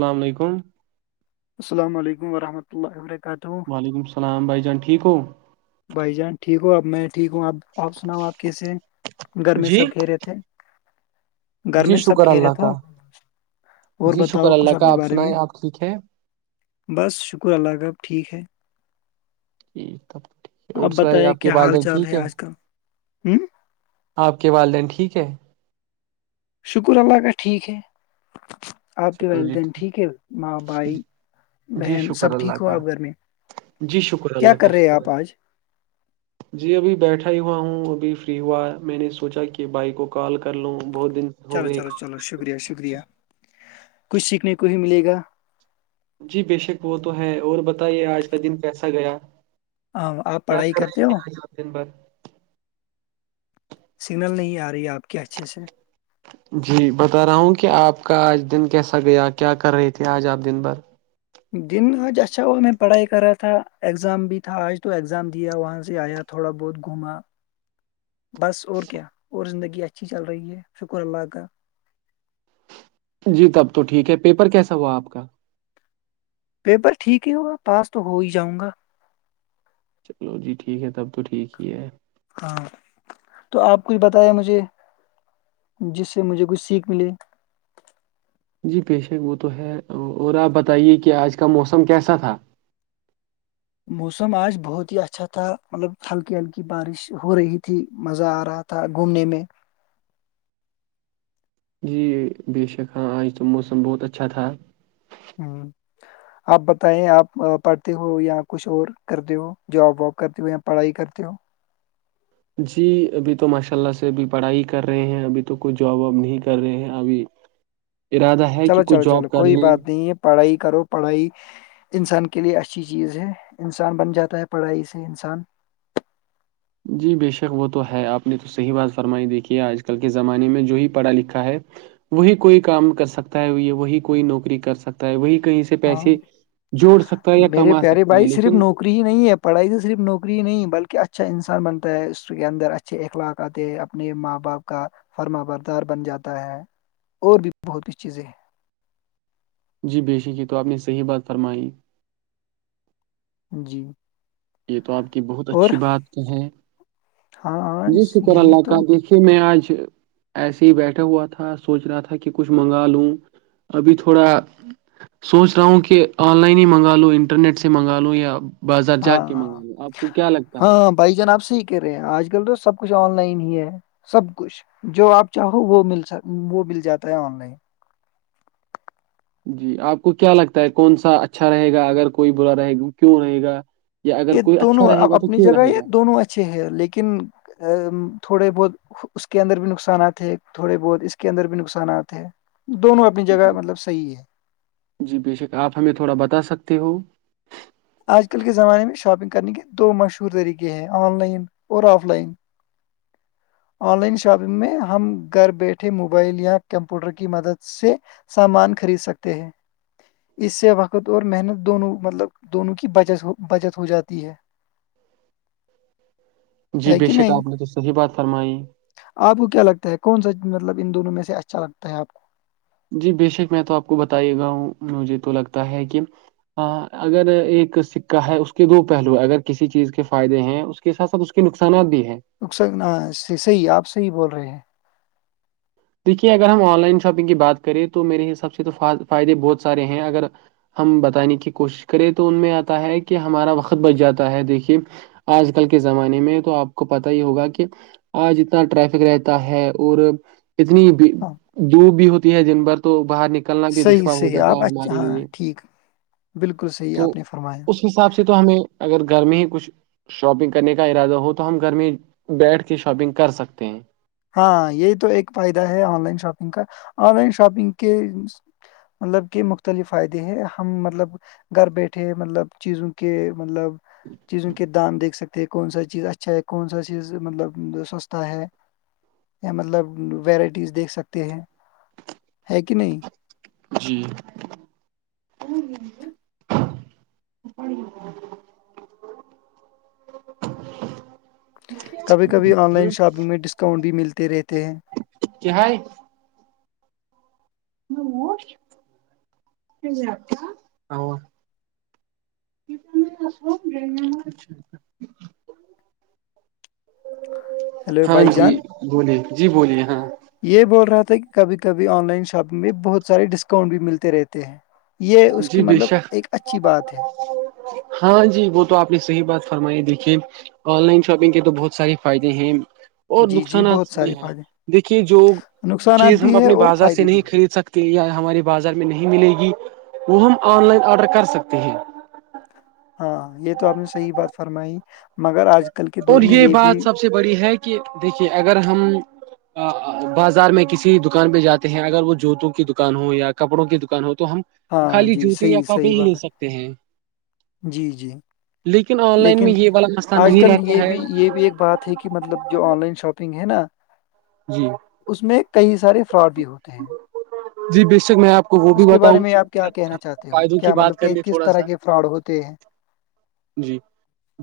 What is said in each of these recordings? السلام علیکم السلام علیکم ورحمۃہ اللہ وبرکاتہ وعلیکم السلام بھائی جان ٹھیک ہو بھائی جان ٹھیک ہوں اب میں ٹھیک ہوں اب آپ سناؤ آپ کیسے گھر میں جی سب کہہ رہے تھے گھر جی میں سب شکر کھیرے اللہ تو کا اور جی شکر بتاؤ اللہ کچھ کا اپنے آپ بارے میں سنائیں [unintelligible] آپ ٹھیک ہے بس شکر اللہ کاب ٹھیک ہے [unintelligible] ٹیک تبیک ہے اور سوائی بتائیں آپ کے کیا حال والدن چال ٹھیک ہے [unintelligible] آج کل ہوں آپ کے والدین ٹھیک ہے شکر اللہ کا ٹھیک ہے آپ کے چلو جی والدین ٹھیک ہے ماں بائی جی بہن شکر سب ٹھیک اللہ ہو کا آپ گھر میں جی شکر کیا اللہ کر کا رہے شکر آپ آج [inaudible] جی ابھی بیٹھا ہی ہوا ہوں ابھی فری ہوا میں نے سوچا کہ بھائی کو کال کر لوں بہت دن ہو چلو گئے چلو چلو شکریہ شکریہ کچھ سیکھنے کو ہی ملے گا جی بے شک وہ تو ہے اور بتائیے آج کا دن کیسا گیا آ، آپ کیا پڑھائی کر کرتے ہو دن بھر [unintelligible] سگنل نہیں آ رہی ہے آپ کے اچھے سے ہ [unintelligible] جی بتا رہا ہوں کہ آپ کا آج دن کیسا گیا کیا کر رہے تھے آج آپ دن بھر دن آج اچھا ہوا میں پڑھائی کر رہا تھا ایگزام بھی تھا آج تو ایگزام دیا وہاں سے آیا تھا تھوڑا بہت گھوما [inaudible] بس اور کیا اور زندگی اچھی چل رہی ہے شکر اللہ کا جی تب تو ٹھیک ہے پیپر کیسا ہوا آپ کا پیپر ٹھیک ہی ہوگا پاس تو ہو ہی جاؤں گا چلو جی ٹھیک ہے تب تو ٹھیک ہی ہے ہاں تو آپ کچھ بتیا مجھے [unintelligible] جس سے مجھے کچھ سیکھ ملے جی پشک وہ تو ہے اور آپ بتائیے کہ آج کا موسم کیسا تھا موسم آج بہت ہی اچھا تھا مطلب ہلکی ہلکی بارش ہو رہی تھی مزہ آ رہا تھا گھومنے میں جی بے شک ہاں آج تو موسم بہت اچھا تھا ہ آپ بتائیں آپ پڑھتے ہو یا کچھ اور کرتے ہو جاب واب کرتی ہوئے یا پڑھائی کرتے ہو [unintelligible] جی ابھی تو ماشاء اللہ سے ابھی پڑھائی کر رہے ہیں ابھی تو کئی جاب واب نہیں کر رہے ہیں ابھی [unintelligible] ارادہ [unintelligible] چلو چلو جاب چلو کر کوئی لیں بات نہیں ہے پڑھائی کرو پڑھائی انسان کے لیے اچھی چیز ہے انسان بن جاتا ہے پڑھائی سے انسان جی بے شک وہ تو ہے آپ نے تو صحیح بات فرمائی دیکھی ہے آج کل کے زمانے میں جو ہی پڑھا لکھا ہے وہی کوئی کام کر سکتا ہے وہی کوئی نوکری کر سکتا ہے وہی کہیں سے ہاں پیسے جوڑ سکتا ہے یا میرے کما پیارے سکتا ہے بھائی صرف لیکن نوکری ہی نہیں ہےڑھائی تو صرف نوکری ہی نہیں بلکہ اچھا انسان بنتا ہے اس کے اندر اچھا اچھے اخلاقات اپنے ماں باپ کا فرما بردار بن جاتا ہے [unintelligible] اور بھی بہت کچ چیزیں ہیں جی بے شک یہ تو آپ نے صحیح بات فرمائی جی یہ تو آپ کی بہت اور اچھی بات ہے ہاں آج جی شکر یہی اللہ تو کا دیکھیے میں آج ایسے ہی بیٹھا ہوا تھا سوچ رہا تھا کہ کچھ منگا لوں ابھی تھوڑا سوچ رہا ہوں کہ آن لائن ہی منگا لوں انٹرنیٹ سے منگا لوں یا بازار ہاں جاگ کے ہاں منگا لو آپ کو کیا لگتا ہے [unintelligible] ہاں بھائی جان آپ صحی کہہ رہے ہیں آج کل تو سب کچھ آن لائن ہی ہے سب کچھ جو آپ چاہو وہ ملک وہ مل جاتا ہے آن لائن [unintelligible] جی آپ کو کیا لگتا ہے کون سا اچھا رہے گا اگر کوئی برا رہے گا کیوں رہے گا یا اگر یہ کوئی دونوں اچھا رہے ا گا تو اپنی کیوں جگہ رہے یہ گا دونوں اچھے ہیں لیکن تھوڑے بہت اس کے اندر بھی نقصانات ہے تھوڑے بہت اس کے اندر بھی نقصانات ہیں دونوں اپنی جگہ جی مطلب صحی ہے جی بے شک آپ ہمیں تھوڑا بتا سکتے ہو آج کل کے زمانے میں شاپنگ کرنے کے دو مشہور طریقے ہیں آن لائن اور offline online shopping میں ہم گھر بیٹھے موبائل یا کمپیوٹر کی مدد سے سامان خرید سکتے ہیں اس سے وقت اور محنت دونوں مطلب دونوں کی بچ بچت ہو جاتی ہے [inaudible] جی ہے بے کہ شک نہیں آپ نے تو صحیح بات فرمائی آپ کو کیا لگتا ہے کون سا مطلب ان دونوں میں سے اچھا لگتا ہے آپ کو جی بےشک میں تو آپ کو بتے گا ہوں مجھے تو لگتا ہے کہ ہاں اگر ایک سکہ ہے اس کے دو پہلو اگر کسی چیز کے فائدے ہیں کے ساتھ ساتھ اس کے نقصانات بھی ہیں اک صحیح آپ صحیح بول رہے ہیں دیکھیے اگر ہم آن لائن شاپنگ کی بات کریں تو میرے حساب سے تو فائدے بہت سارے ہیں اگر ہم بتانے کی کوشش کریں تو ان میں آتا ہے کہ ہمارا وقت بچ جاتا ہے دیکھیے آج کل کے زمانے میں تو آپ کو پت ہی ہوگا کہ آج اتنا ٹریفک رہتا ہے اور اتنی ہاں دوپ بھی ہوتی ہے دن بھر تو باہر نک نکلنا بھی صحیح دشوار ہو صحیح جاتا آپ ہے اچھا ہمارے ہاں لیے ٹھیک بالکل [inaudible] صحیح تو آپ نے فرمایا اس اس حساب سے تو ہمیں اگر گھر میں ہی کچھ شاپنگ کرنے کا ارادہ ہو تو ہم گھر میں بیٹھ کے شاپنگ کر سکتے ہیں ہاں یہ تو ایک فائدہ ہے آن لائن شاپنگ کا آن لائن شاپنگ کے مطلب کہ مختلف فائدے ہیں ہم مطلب گھر بیٹھے مطلب چیزوں کے مطلب چیزوں کے دان دیکھ سکتے کہ کون سا چیز اچھا ہے کون سا چیز مطلب سستا ہے یا مطلب ویرائٹیز دیکھ سکتے ہیں ہے کہ نہیں جی [inaudible] [unintelligible] کبھی کبھی آن لائن شاپنگ میں ڈسکاؤنٹ بھی ملتے رہتے ہیں کیا حائی [unintelligible] [unintelligible] ہیلو ہاں بھائی جی جان بولیے جی بولیے ہاں یہ بول رہا تھا کہ کبھی کبھی آن لائن شاپنگ میں بہت سارے ڈسکاؤنٹ بھی ملتے رہتے ہیں یہ اس کی جی بے مطلب شک ایک اچھی بات ہے ہاں جی وہ تو آپ نے صحیح بات فرمائی دیکھیے آن لائن شاپنگ کے تو بہت سارے فائدے ہیں اور جی جی بہت نقصانات بھی سارے ہے فائدے دیکھیے جو نقصانات چیز ہم بھی ہے اپنے اور بازار سے فائدے نہیں بھی ہیں خرید سکتے کہ یا ہمارے بازار میں نہیں ملے گی وہ ہم آن لائن آڈر کر سکتے ہیں ہاں یہ تو آپ نے صحیح بات فرمائی مگر آج کل کے اور دور میں یہ بھی بات سب سے بڑی ہے کہ دیکھیے اگر ہم بازار میں کسی دکان پہ جاتے ہیں اگر وہ جوتوں کی دکان ہو یا کپڑوں کی دکان ہو تو ہم ہاں خالی جی جوتے یا صحیح کپ ڑے صحیح ہی لے بات سکتے ہیں ہے جی جی لیکن آن لائن میں لیکن یہ والا مسئلہ آج نہیں کل رہتا یہ ہے بھی یہ بھی ایک بات ہے کہ مطلب جو آن لائن شاپنگ ہے نا [unintelligible] اس میں کئی سارے فراڈ بھی ہوتے ہیں جی بے شک میں آپ کو وہ بھی اس کے بتاؤں بارے میں آپ کیا گا کہنا چاہتے ہو فائدوں کی کیا بات مطلب کر کہ لے کس تھوڑا طرح سا کے فراڈ ہوتے ہیں جی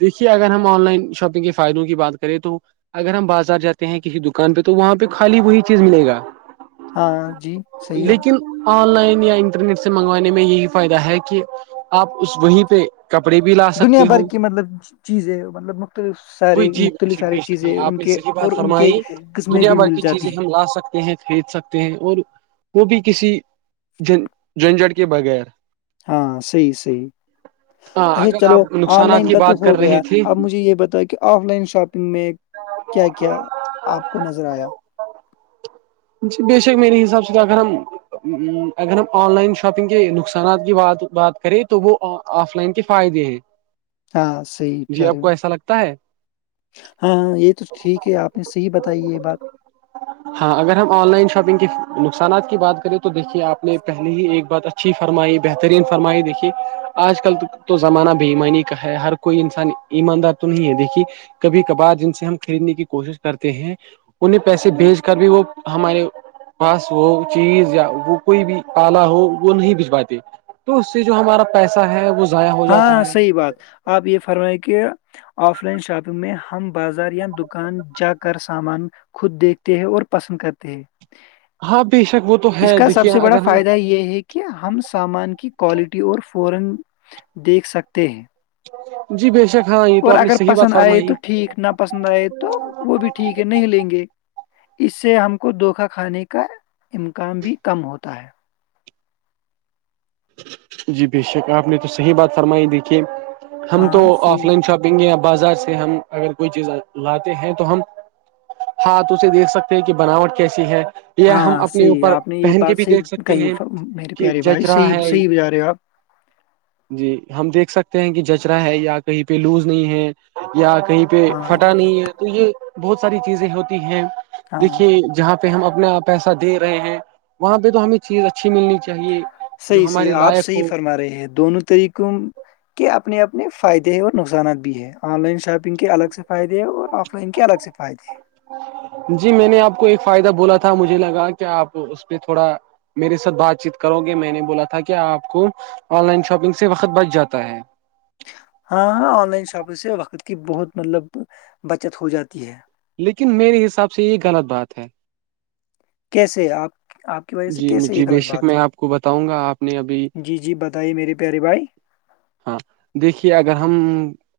دیکھیے اگر ہم آن لائن شاپنگ کے فائدوں کی بات کریں تو اگر ہم بازار جاتے ہیں کسی دکان پہ تو وہاں پہ خالی وہی چیز ملے گا ہاں جی صحیح لیکن آن لائن یا انٹرنیٹ سے منگوانے میں یہی فائدہ ہے کہ آپ اس وہی پہ کپڑے بھی لا دنیا سکتے بھر ہو کی مطلب چیزیں مطلب مختلف وہی سارے جی بے مختلف شک ساری بے شک چیزیں ہاں آپ ان نے کے صحیح بات اور ان کے فرمائی قسمیں دنیا بھی بھر مل کی جاتی چیزیں ہم ہے لا سکتے ہیں کھرید سکتے ہیں اور وہ بھی کسی جن جھنجٹ کے بغیر ہاں صحیح صحیح ہاں اچھا اگر چلو آپ آن نقصانات لائن کی کا تو بات ہو کر رہے گیا تھے اب مجھے یہ بتا کہ آف لائن شاپنگ میں کیا کیا آپ کو نظر آیا جی بے شک میرے حساب سے اگر ہم اگر ہم آن لائن شاپنگ کے نقصانات کی بات کریں تو وہ آف لائن کے فائدے ہیں ہاں صحیح جی آپ بچارے کو ایسا لگتا ہے ہاں ہاں یہ تو ٹھیک ہے آپ نے صحیح بتائی یہ بات ہاں ہاں اگر ہم آن لائن شاپنگ کے نقصانات کی بات کریں تو دیکھیے آپ نے پہلے ہی ایک بات اچھی فرمائی بہترین فرمائی دیکھیے آج کل تو زمانہ بےئیمانی کا ہے ہر کوئی انسان ایماندار تو نہیں ہے دیکھیے کبھی کبھار جن سے ہم خریدنے کی کوشش کرتے ہیں انہیں پیسے بھیج کر بھی وہ ہمارے پاس وہ چیز یا وہ کوئی بھی پالا ہو وہ نہیں بھجواتے تو اس سے جو ہمارا پیسہ ہے وہ ضائع ہو جاتا ہے [unintelligible] آپ یہ فرمائیں کہ آف لائن شاپنگ میں ہم بازار یا دکان جا کر سامان خود دیکھتے ہیں اور پسند کرتے ہیں ہاں بے شک وہ تو اس ہے کا سب دیکھیے سے بڑا اگر ہم فائدہ یہ ہے کہ کہ ہم سامان کی کو لٹی اور فورا دیکھ سکتے ہیں جی بے شک ہاں یہ تو اور آپ نے اگر صحیح بات پسند آئے فرمائی تو ٹھیک نا پسند آئے تو وہ بھی ٹھیک ہے نہیں لیں گے اس سے ہم کو دھوکا کھانے کا امکان بھی کم ہوتا ہے جی بے شک آپ نے تو صحیح بات فرمائی دیکھیے ہم تو ہاں آف صحیح لائن شاپ گے یا بازار سے ہم اگر کوئی چیز لاتے ہیں تو ہم ہاں توے دیکھ سکتے ہیں کہ بناوٹ کیسی ہے یہ ہم ہاں اپنے صحیح اوپر آپ نے یہ پہن کے بات بھی صحیح دیکھ سکتے کہی ہیں ف- میرے کہ پیارے بھائی جچرا صحیح ہے [inaudible] صحیح بجا رہے ہو آپ جی ہم دیکھ سکتے ہیں کہ جچرا ہے یا کہیں پہ لوز نہیں ہے یا کہیں پہ ہاں پھٹا نہیں ہے تو یہ بہت ساری چیزیں ہوتی ہیں ہاں دیکھیے جہاں پہ پہ ہم اپنا پیسہ دے رہے ہیں وہاں پہ تو ہمیں چیز اچھی ملنی چاہیے جو حیحی ہمارے آپ لائق صحیح ہو فرما رہے ہیں دونوں طریقے کے اپنے اپنے فائدے ہیں اور نقصانات بھی ہیں آن لائن شاپنگ شپنگ کے الگ سے فائدے اور آف لائن کے الگ سے فائدے جی میں نے آپ کو ایک فائدہ بولا تھا مجھے لگا کیا آپ اس پہ تھوڑا میرے ساتھ بات چیت کرو گے میں نے بولا تھا کیا آپ کو آن لائن شاپنگ سے وقت بچ جاتا ہے ہاں ہاں آن لائن شاپنگ سے وقت کی بہت مطلب بچت ہو جاتی ہے لیکن میرے حساب سے یہ غلط بات ہے کیسے آپ آپ کی وجہ سے جی کیسے جی یہ غلط بےشک بات میں آپ کو بتاؤں گا آپ نے ابھی ہے جی جی بتائیے میرے پیارے بھائی ہاں دیکھیے اگر ہم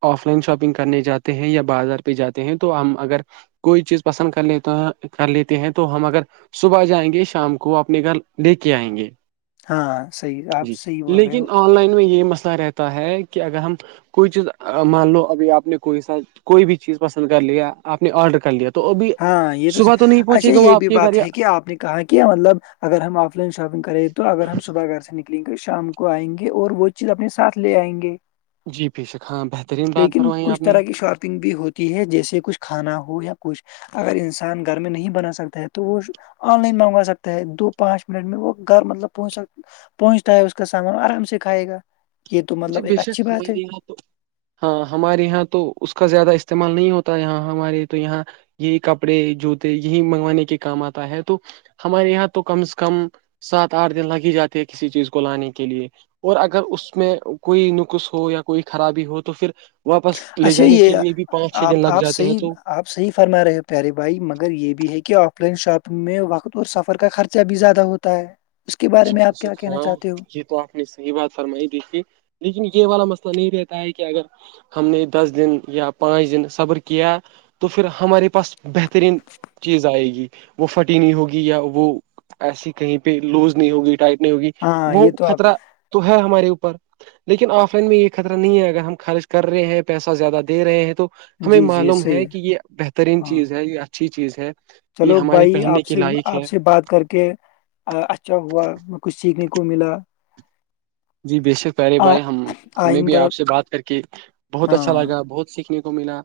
آف لائن شاپنگ کرنے جاتے ہیں یا بازار پہ جاتے ہیں تو ہم اگر کوئی چیز پسند کر لیتا ہے کر لیتے ہیں تو ہم اگر صبح جائیں گے شام کو کو اپنے گھر لے کے آئیں گے ہاں صحیح آپ جی صحیح بول رہے لیکن ہو آن لائن میں یہ مسئلہ رہتا ہے کہ اگر ہم کوئی چیز مان لو ابھی آپ نے کوئی ساتھ کوئی بھی چیز پسند کر لیا آپ نے آرڈر کر لیا تھا ہاں یہ تو اچھا یہ آپ بھی کے گھر بات یا ہے کہ آپ نے کہا کیا مطلب اگر ہم آف لائن شاپگ کریں تو اگر ہم صبح گھر سے نکل نکل کر شام کو آئیں گے اور وہ چیز اپنے ساتھ لے آئیں گے جی بے شک ہاں بہترین بات لیکن فرمائی کچھ آپ نے طرح کی شاپنگ بھی ہوتی کی ہے جیسے کچھ کھانا ہو یا کچھ اگر انسان گھر میں نہیں بنا سکتا ہے تو وہ آن لائن منگوا سکتا ہے دو پانچ منٹ میں وہ گھر مطلب پہنچ سک پہنچتا ہے اس کا سامان آرام سے کھائے گا یہ تو جی مطلب بے ایک اچھی شک بات ہے ہمارے یہاں تو ہاں ہمارے یہاں تو اس کا زیادہ استعمال نہیں ہوتا یہاں ہمارے تو یہاں یہی کپڑے جوتے یہی منگوانے کے کام آتا ہے تو ہمارے یہاں تو کم سے کم سات آٹھ دن لگ ہی جاتے ہیں کسی چیز کو لانے کے لیے اور اگر اس میں کوئی نکس ہو یا کوئی خرابی ہو تو پھر واپس لے اچھا جانے کے یہ لیے بھی پانچ چھ آپ دن لگ آپ جاتے ہیں صحیح تو آپ صحیح فرما رہے ہو پیارے بھائی مگر یہ بھی ہے کہ آف لائن شاپنگ میں وقت اور سفر کا خرچہ بھی زیادہ ہوتا ت [inaudible] جس ہ ج تھا [unintelligible] صحیح بات فرمائی دیکھیے لیکن یہ والا مسئلہ نہیں رہتا ہے کہ اگر ہم نے دس دن یا پانچ دن صبر کیا تو پھر ہمارے پاس بہترین چیز آئے گی وہ فھٹی نہیں ہوگی یا وہ ایسی کہیں پہ لوز نہیں ہوگی ٹائٹ نہیں ہوگی ہاں وہ یہ تو آپ خطرہ تو ہے ہمارے اوپر لیکن آف لائن میں یہ خطرہ نہیں ہے اگر ہم خارچ کر رہے ہیں پیسہ زیادہ دے رہے ہیں تو ہمیں جی جی معلوم ہے صحیح کہ یہ بہترین ہاں چیز ہے یہ اچھی چیز ہے یہ چلو ہماری بھائی پہننے آپ کے سے لائق ہے آپ سے بات کر کےچھ چب ہوا میں کچھ سیکھنے کو ملا جی بے شک پہرے آ- بھائی ہم ہمیں بھی آئندہ آپ سے بات کر کے بہت اچھا ہاں لگا بہت سیکھنے کو ملا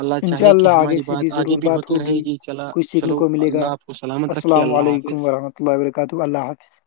اللہ انشاء چاہے کہ آگے ہماری سے بات آگے ضرور بھی بات ہوتی رہے ہوگی گی چلا کچھ سیکھنے چلو کو ملے اللہ آپ سلامت رکھیے اللہ حافظ لہ وبرکاتہ اللہ حافظ